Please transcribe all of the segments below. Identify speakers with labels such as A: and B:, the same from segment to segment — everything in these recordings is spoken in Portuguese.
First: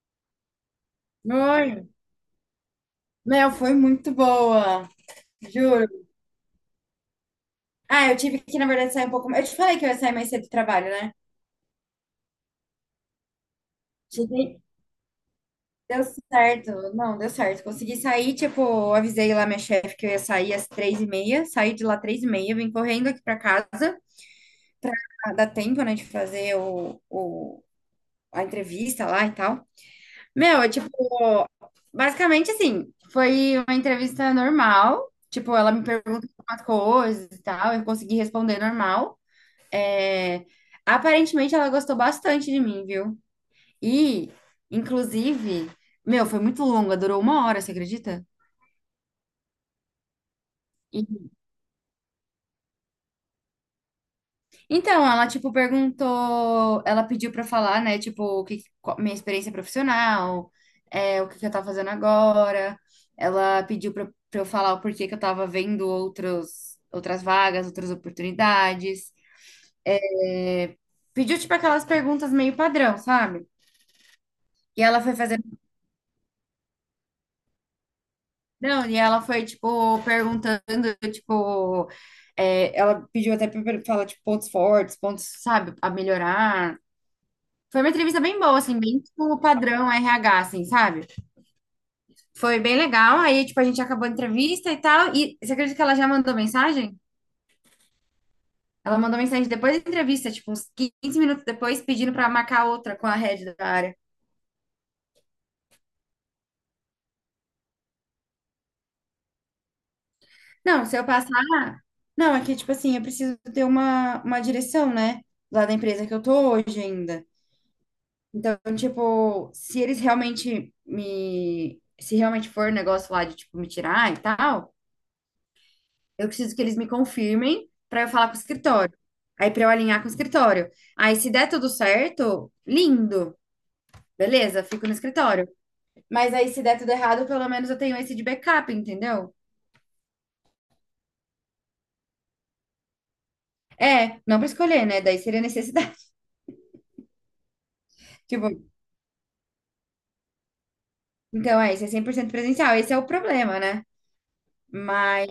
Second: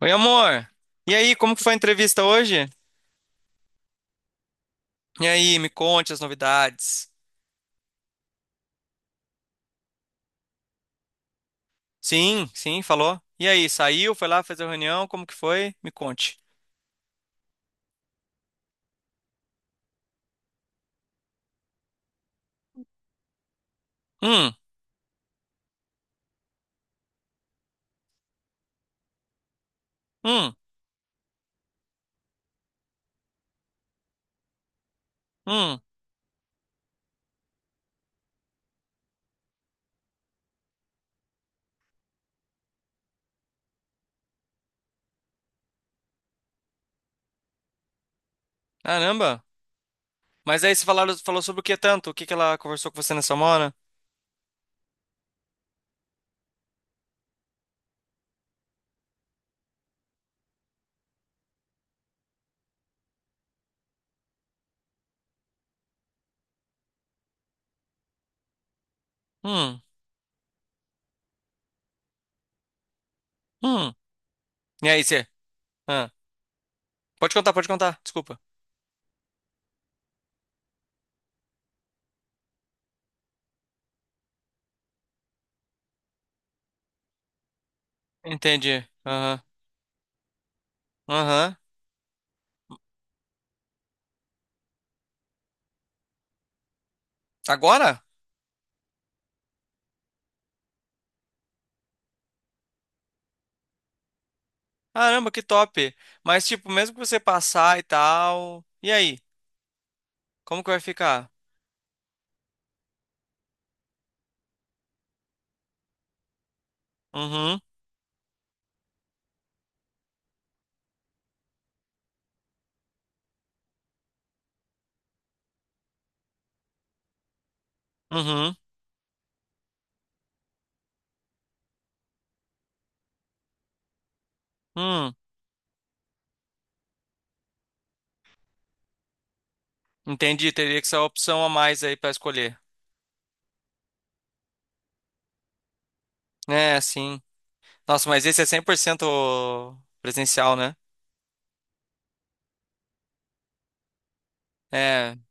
A: Oi, amor. E aí, como que
B: Foi.
A: foi a entrevista hoje?
B: Meu, foi muito boa.
A: E aí, me
B: Juro.
A: conte as novidades.
B: Ah, eu tive que, na verdade, sair um pouco mais. Eu te falei que eu ia sair mais cedo do trabalho, né?
A: Sim, sim, falou. E aí, saiu, foi lá
B: Cheguei.
A: fazer a reunião, como que foi? Me
B: Deu
A: conte.
B: certo. Não, deu certo. Consegui sair, tipo, eu avisei lá minha chefe que eu ia sair às 3:30. Saí de lá 3:30, vim correndo aqui pra casa.
A: Hum,
B: Ah, dá tempo, né, de fazer a entrevista lá e tal.
A: hum,
B: Meu, é tipo, basicamente assim, foi uma entrevista normal. Tipo, ela
A: hum.
B: me perguntou umas coisas e tal, eu consegui responder normal. Aparentemente ela gostou bastante de mim, viu? E, inclusive, meu, foi muito longa, durou uma hora, você acredita?
A: Caramba. Mas aí,
B: E-
A: falou sobre o que tanto? O que ela conversou com você nessa hora?
B: Então, ela, tipo, perguntou, ela pediu pra falar, né, tipo, o que, minha experiência profissional, é, o que que eu tava fazendo agora. Ela pediu pra eu falar o porquê que eu tava vendo outros, outras vagas, outras oportunidades.
A: Hum,
B: É, pediu, tipo, aquelas perguntas meio padrão, sabe?
A: hum.
B: E
A: E
B: ela
A: aí,
B: foi
A: você?
B: fazer.
A: Ah, pode contar, pode contar. Desculpa.
B: Não, e ela foi, tipo, perguntando, tipo, é, ela pediu até para falar, tipo, pontos fortes, pontos, sabe, a melhorar. Foi uma entrevista bem boa, assim,
A: Entendi.
B: bem, tipo, o
A: Aham,
B: padrão RH, assim, sabe?
A: aham.
B: Foi bem legal, aí, tipo, a gente acabou a entrevista e tal, e você acredita que ela já mandou mensagem?
A: Agora?
B: Ela mandou mensagem depois da entrevista, tipo, uns 15 minutos depois, pedindo para marcar outra com a head da área.
A: Caramba, que top. Mas, tipo, mesmo que você passar e tal. E aí? Como que vai
B: Não, se eu
A: ficar?
B: passar... Não, é que, tipo assim, eu preciso ter uma direção, né? Lá da empresa que eu tô hoje ainda.
A: Uhum,
B: Então, tipo, se eles realmente me. Se realmente for um negócio lá de, tipo, me tirar e tal, eu preciso que eles me confirmem pra eu falar com o
A: uhum.
B: escritório. Aí, pra eu alinhar com o escritório. Aí, se der tudo certo, lindo, beleza, fico no
A: Hum,
B: escritório. Mas aí, se der tudo errado, pelo menos eu tenho esse de backup, entendeu?
A: entendi. Teria que ser a opção a mais aí pra escolher.
B: É, não pra escolher, né? Daí seria necessidade.
A: É, sim. Nossa, mas esse é
B: Tipo,
A: 100% presencial, né?
B: então, é, isso é 100% presencial. Esse é o problema, né?
A: É.
B: Mas,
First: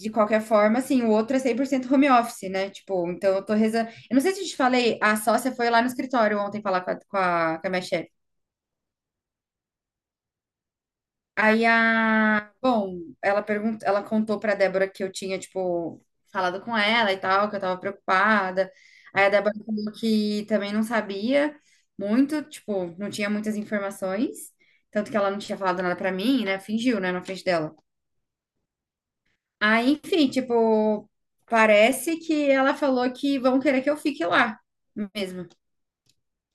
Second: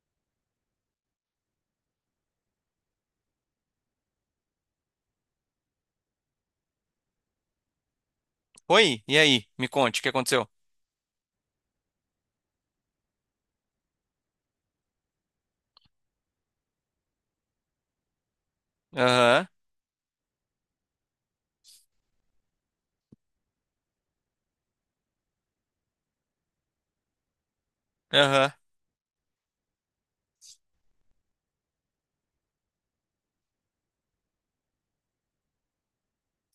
B: de qualquer forma, assim, o outro é 100% home office, né? Tipo, então eu tô rezando. Eu não sei se eu te falei, a sócia foi lá no escritório ontem falar com a minha chefe.
A: Oi, e aí? Me conte, o que aconteceu?
B: Aí a. Bom, ela perguntou, ela contou pra Débora que eu tinha, tipo, falado com ela e tal, que eu tava preocupada. Aí a
A: Aham,
B: Débora falou que também não sabia muito, tipo, não tinha muitas informações. Tanto que ela não tinha falado nada pra mim, né? Fingiu, né, na frente dela.
A: aham.
B: Aí, enfim, tipo, parece que ela falou que vão querer que eu fique lá mesmo.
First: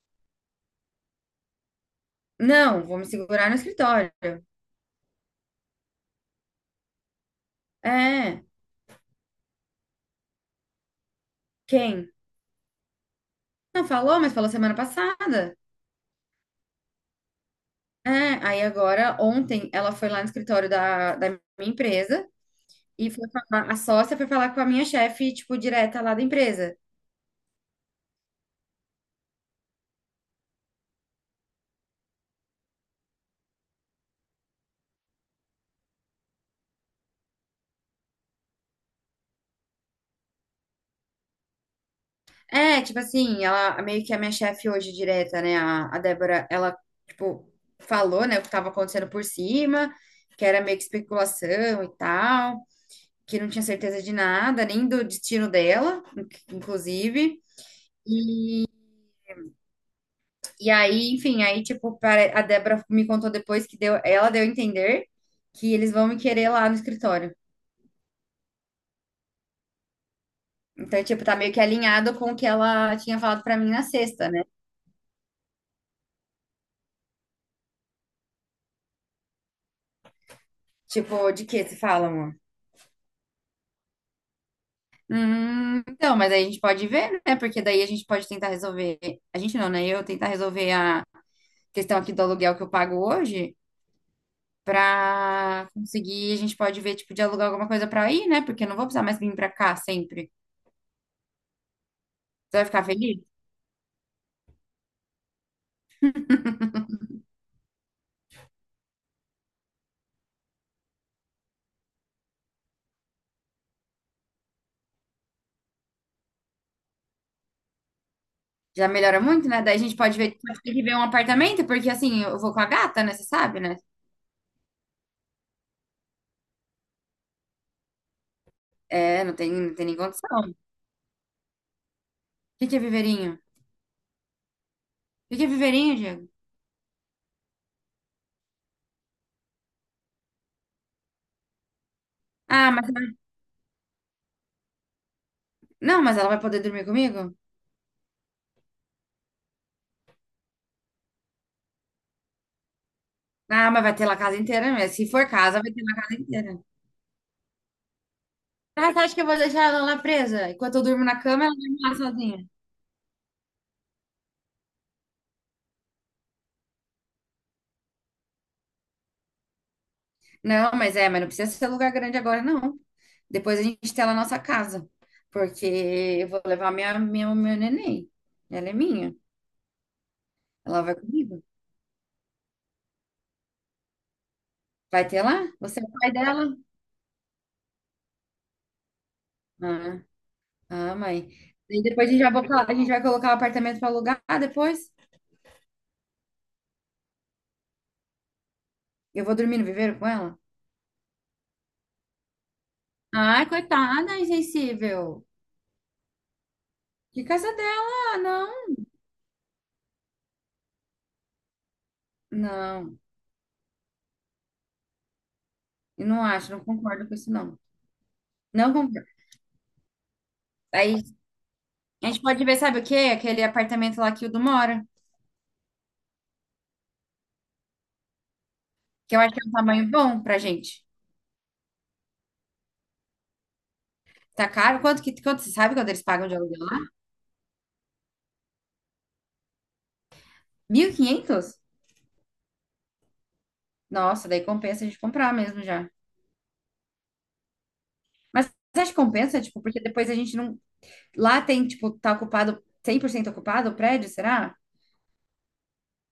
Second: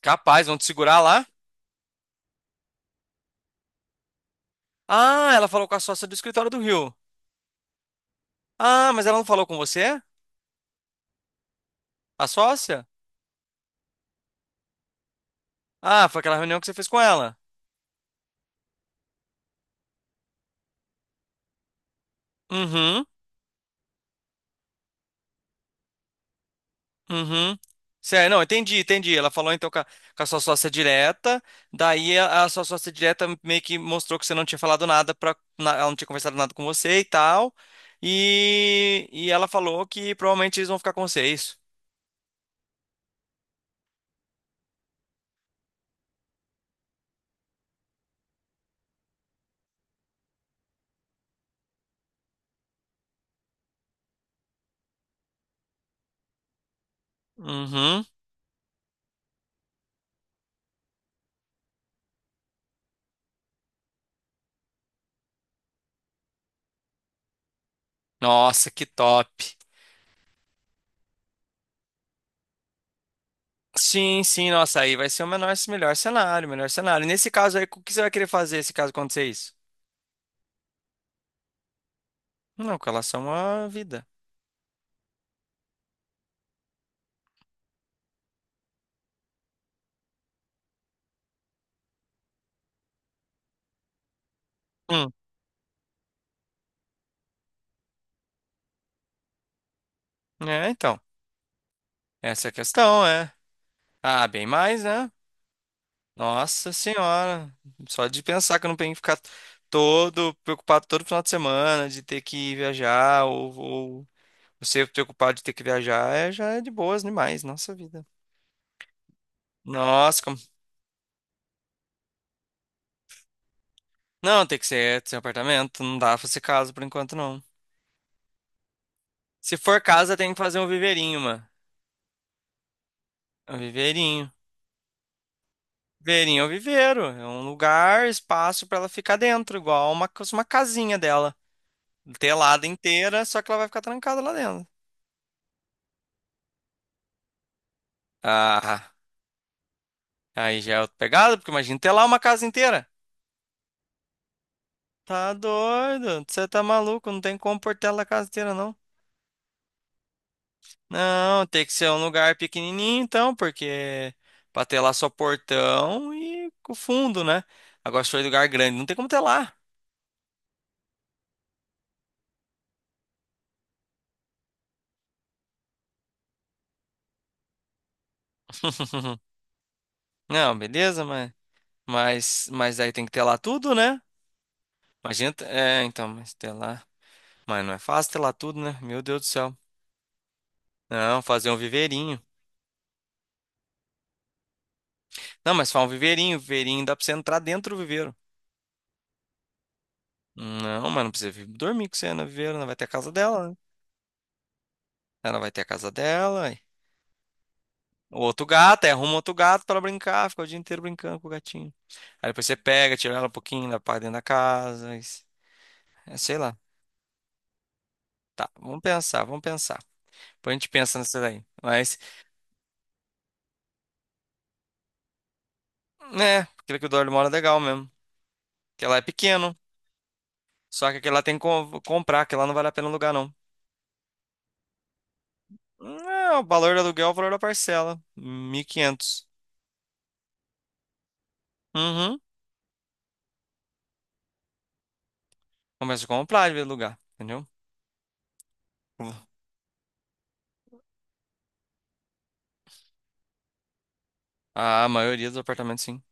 A: Capaz, vão te segurar lá?
B: Não, vou me segurar no escritório.
A: Ah, ela falou com a sócia do escritório do Rio.
B: É,
A: Ah, mas ela não falou com você?
B: quem?
A: A sócia?
B: Não falou, mas falou semana passada.
A: Ah, foi aquela reunião que você fez com ela.
B: É, aí agora, ontem, ela foi lá no escritório da minha empresa
A: Uhum.
B: e foi falar, a sócia foi falar com a minha chefe, tipo, direta lá da empresa.
A: Uhum. Sério, não, entendi, entendi. Ela falou então com a sua sócia direta, daí a sua sócia direta meio que mostrou que você não tinha falado nada para ela, não tinha conversado nada com você e tal. E ela falou que provavelmente eles vão ficar com você, é isso?
B: É, tipo assim, ela meio que é minha chefe hoje direta, né? A Débora, ela, tipo, falou, né, o que tava acontecendo por cima, que era meio que especulação e tal, que não tinha certeza de nada, nem do destino dela, inclusive.
A: Uhum.
B: E aí, enfim, aí, tipo, a Débora me contou depois que deu, ela deu a entender que eles vão me querer lá no escritório.
A: Nossa, que top.
B: Então, tipo, tá meio que alinhado com o que ela tinha falado pra mim na
A: Sim,
B: sexta, né?
A: sim, nossa, aí vai ser o melhor cenário, melhor cenário. E nesse caso aí, o que você vai querer fazer se caso acontecer isso?
B: Tipo, de que se fala.
A: Não, com relação à vida.
B: Então, mas aí a gente pode ver, né? Porque daí a gente pode tentar resolver. A gente não, né? Eu tentar resolver a questão aqui do aluguel que eu pago hoje
A: Hum,
B: pra conseguir. A gente pode ver, tipo, de alugar alguma coisa pra ir, né? Porque eu não vou precisar mais vir pra cá sempre.
A: é, então, essa é a
B: Você vai ficar
A: questão,
B: feliz?
A: é. Ah, bem mais, né? Nossa senhora, só de pensar que eu não tenho que ficar todo preocupado todo final de semana de ter que viajar ou ser preocupado de ter que viajar, é, já é de boas demais, nossa vida.
B: Já melhora muito, né? Daí a gente pode
A: Nossa,
B: ver,
A: como...
B: pode ter que ver um apartamento, porque assim, eu vou com a gata, né? Você sabe, né?
A: não, tem que ser seu apartamento, não dá pra ser casa por enquanto não.
B: É, não tem,
A: Se
B: não
A: for
B: tem nem
A: casa, tem que
B: condição. O
A: fazer um viveirinho, mano.
B: que que é viveirinho?
A: Um
B: O
A: viveirinho.
B: que que é viveirinho, Diego?
A: Viveirinho é um viveiro, é um lugar, espaço pra ela ficar dentro, igual uma casinha dela, telada
B: Ah, mas
A: inteira, só que ela vai ficar trancada lá dentro.
B: não, mas ela vai poder dormir comigo?
A: Ah. Aí já é outra pegada, porque imagina ter lá uma casa inteira.
B: Ah, mas vai ter lá a casa inteira mesmo. Se for
A: Tá
B: casa, vai ter lá a casa
A: doido, você tá
B: inteira.
A: maluco, não tem como pôr tela a casa inteira, não.
B: Ah, você acha que eu vou deixar ela lá presa? Enquanto eu durmo na cama,
A: Não,
B: ela
A: tem que ser
B: vai lá
A: um lugar
B: sozinha.
A: pequenininho então, porque pra ter lá só portão e o fundo, né? Agora se for lugar grande, não tem como ter lá.
B: Não, mas é, mas não precisa ser lugar grande agora, não. Depois a gente tem lá a nossa casa. Porque eu vou levar minha, minha, meu neném. Ela é minha.
A: Não,
B: Ela vai
A: beleza, mas,
B: comigo.
A: mas aí tem que ter lá tudo, né?
B: Vai ter
A: Imagina,
B: lá? Você
A: é,
B: é o
A: então,
B: pai
A: mas ter
B: dela?
A: lá. Mas não é fácil ter lá tudo, né? Meu Deus do céu.
B: Ah, ah,
A: Não,
B: mãe.
A: fazer um
B: E depois a
A: viveirinho.
B: gente vai a gente vai colocar o apartamento para alugar depois.
A: Não, mas faz um viveirinho, viveirinho dá pra você entrar dentro do viveiro.
B: Eu vou dormir no viveiro com ela?
A: Não, mas não precisa vir dormir com você, Ana Viveira. Ela vai ter a casa
B: Ai,
A: dela, né?
B: coitada, insensível.
A: Ela vai ter a casa dela. E
B: Que casa dela?
A: O outro
B: Não.
A: gato, aí arruma outro gato pra brincar, fica o dia inteiro brincando com o gatinho. Aí depois você pega,
B: Não,
A: tira ela um pouquinho, leva pra dentro da casa.
B: eu
A: É,
B: não
A: sei
B: acho,
A: lá.
B: não concordo com isso, não.
A: Tá,
B: Não
A: vamos
B: concordo.
A: pensar, vamos pensar. Depois a gente pensa
B: Aí
A: nessa daí. Mas,
B: a gente pode ver, sabe o quê? Aquele apartamento lá que o Du mora,
A: né, aquilo que o Dorley mora é legal mesmo. Porque lá é
B: que eu acho que é um
A: pequeno.
B: tamanho bom pra gente.
A: Só que aquele lá tem que comprar, que lá não vale a pena alugar, não.
B: Tá caro? Quanto que, quanto, você sabe quanto eles pagam de
A: Não, o
B: aluguel
A: valor
B: lá?
A: do aluguel é o valor da parcela. 1.500.
B: 1.500.
A: Uhum.
B: Nossa, daí compensa a gente comprar mesmo já.
A: Começa a comprar de vez em lugar, entendeu?
B: Mas você acha que compensa? Tipo, porque depois a gente não... Lá tem, tipo, tá ocupado, 100% ocupado o prédio, será?
A: A maioria dos apartamentos, sim.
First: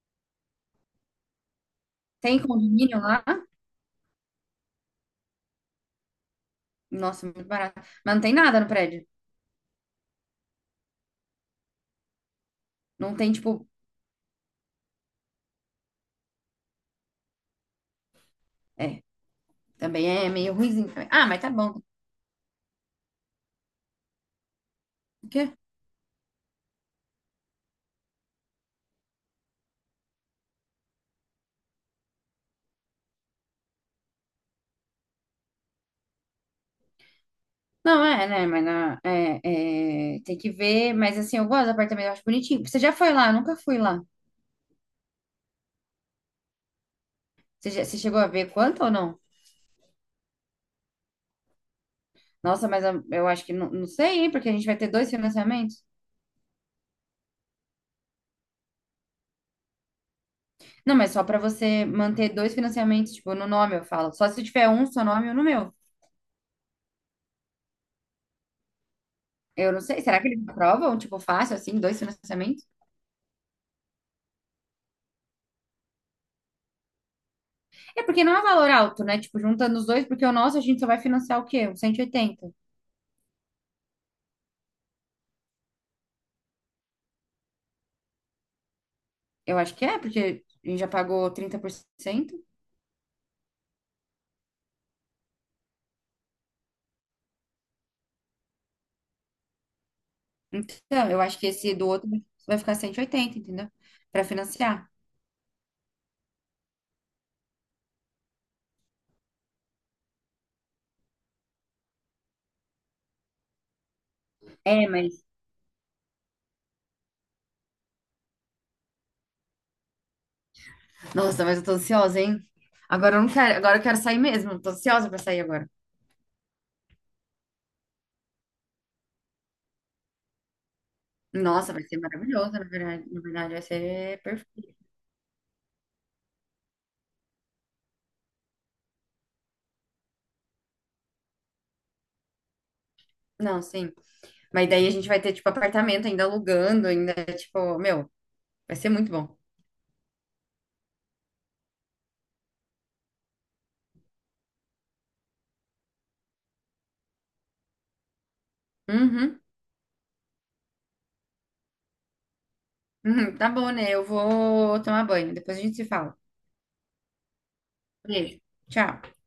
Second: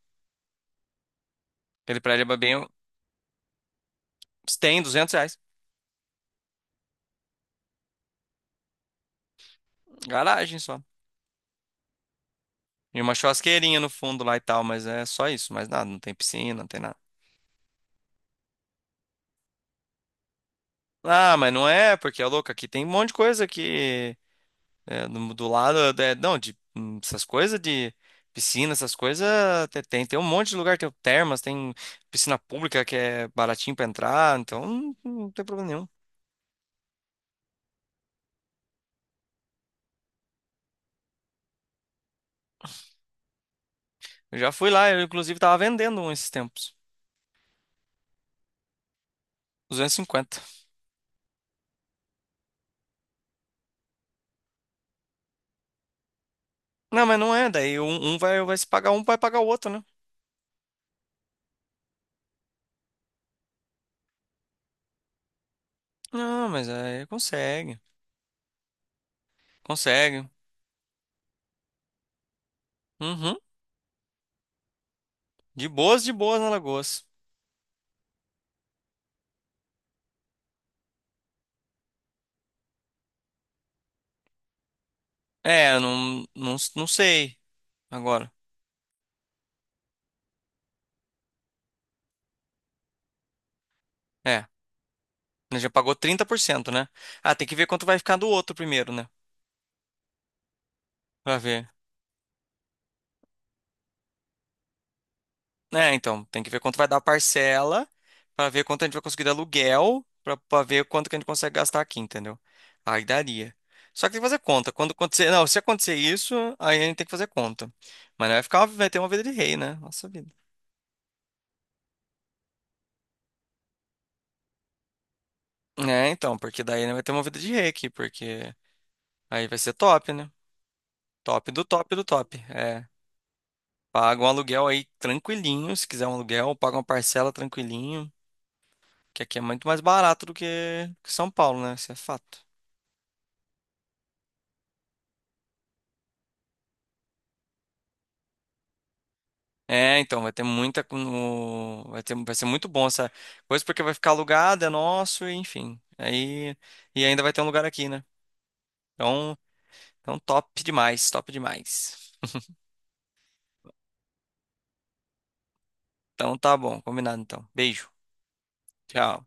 A: Aquele prédio é
B: Tem
A: bem.
B: condomínio lá?
A: Tem 200 reais.
B: Nossa, muito barato. Mas não tem nada no prédio.
A: Garagem só. E uma
B: Não tem, tipo...
A: churrasqueirinha no fundo lá e tal, mas é só isso, mais nada. Não tem piscina, não tem nada.
B: É, também é meio ruimzinho também. Ah,
A: Ah,
B: mas tá
A: mas não
B: bom.
A: é, porque é louco. Aqui tem um monte de coisa que. É, do, do lado. É, não, de. Essas coisas de piscina, essas coisas. Tem, um monte de lugar. Tem o termas, tem piscina pública que é baratinho pra entrar. Então não, não tem problema nenhum.
B: Não, é, né? Mas na, tem que ver. Mas assim, eu gosto do apartamento, eu acho bonitinho. Você já foi lá? Eu nunca fui lá.
A: Eu já fui lá, eu inclusive tava vendendo um esses tempos.
B: Você, você chegou a ver quanto ou não?
A: 250.
B: Nossa, mas eu acho que não, não sei, hein? Porque a gente vai ter dois financiamentos.
A: Não, mas não é. Daí um, um vai, vai se pagar um, vai pagar o outro, né?
B: Não, mas só pra você manter dois financiamentos, tipo, no nome, eu falo. Só se tiver um, seu nome ou no meu.
A: Não, mas aí consegue.
B: Eu não sei. Será
A: Consegue.
B: que eles aprovam, tipo, fácil, assim, dois financiamentos?
A: Uhum. De boas na Alagoas.
B: É porque não é valor alto, né? Tipo, juntando os dois, porque o nosso a gente só vai financiar o quê? Uns 180.
A: É, eu não, não, não sei agora.
B: Eu acho que é, porque a gente já pagou 30%.
A: É, ele já pagou 30%, né? Ah, tem que ver quanto vai ficar do outro primeiro, né?
B: Então, eu
A: Pra
B: acho que
A: ver.
B: esse do outro vai ficar 180, entendeu? Pra financiar.
A: É, então, tem que ver quanto vai dar a parcela, pra ver quanto a gente vai conseguir de aluguel, pra ver quanto que a gente consegue gastar aqui, entendeu? Aí daria. Só que tem que fazer conta.
B: É,
A: Quando
B: mas.
A: acontecer, não, se acontecer isso, aí a gente tem que fazer conta. Mas não vai ficar, vai ter uma vida de rei, né? Nossa vida.
B: Nossa, mas eu tô ansiosa, hein? Agora eu não quero, agora eu quero sair mesmo. Tô ansiosa pra sair agora.
A: É, então, porque daí né, vai ter uma vida de rei aqui, porque aí vai ser top, né? Top do
B: Nossa, vai
A: top
B: ser
A: do top.
B: maravilhoso, na
A: É,
B: verdade. Na verdade, vai
A: paga
B: ser
A: um aluguel
B: perfeito.
A: aí tranquilinho, se quiser um aluguel, paga uma parcela tranquilinho, que aqui é muito mais barato do que São Paulo, né? Isso é fato.
B: Não, sim. Mas daí a gente vai ter, tipo, apartamento ainda alugando, ainda, tipo, meu, vai ser muito bom.
A: É, então, vai ter muita. Vai ter, vai ser muito bom essa coisa, porque vai ficar alugado, é nosso, e enfim. Aí, e ainda vai ter um lugar aqui, né? Então,
B: Uhum.
A: então top demais, top demais.
B: Uhum, tá bom, né? Eu vou tomar banho. Depois a gente se fala.
A: Então tá bom, combinado então. Beijo,
B: Beijo. Tchau.
A: tchau.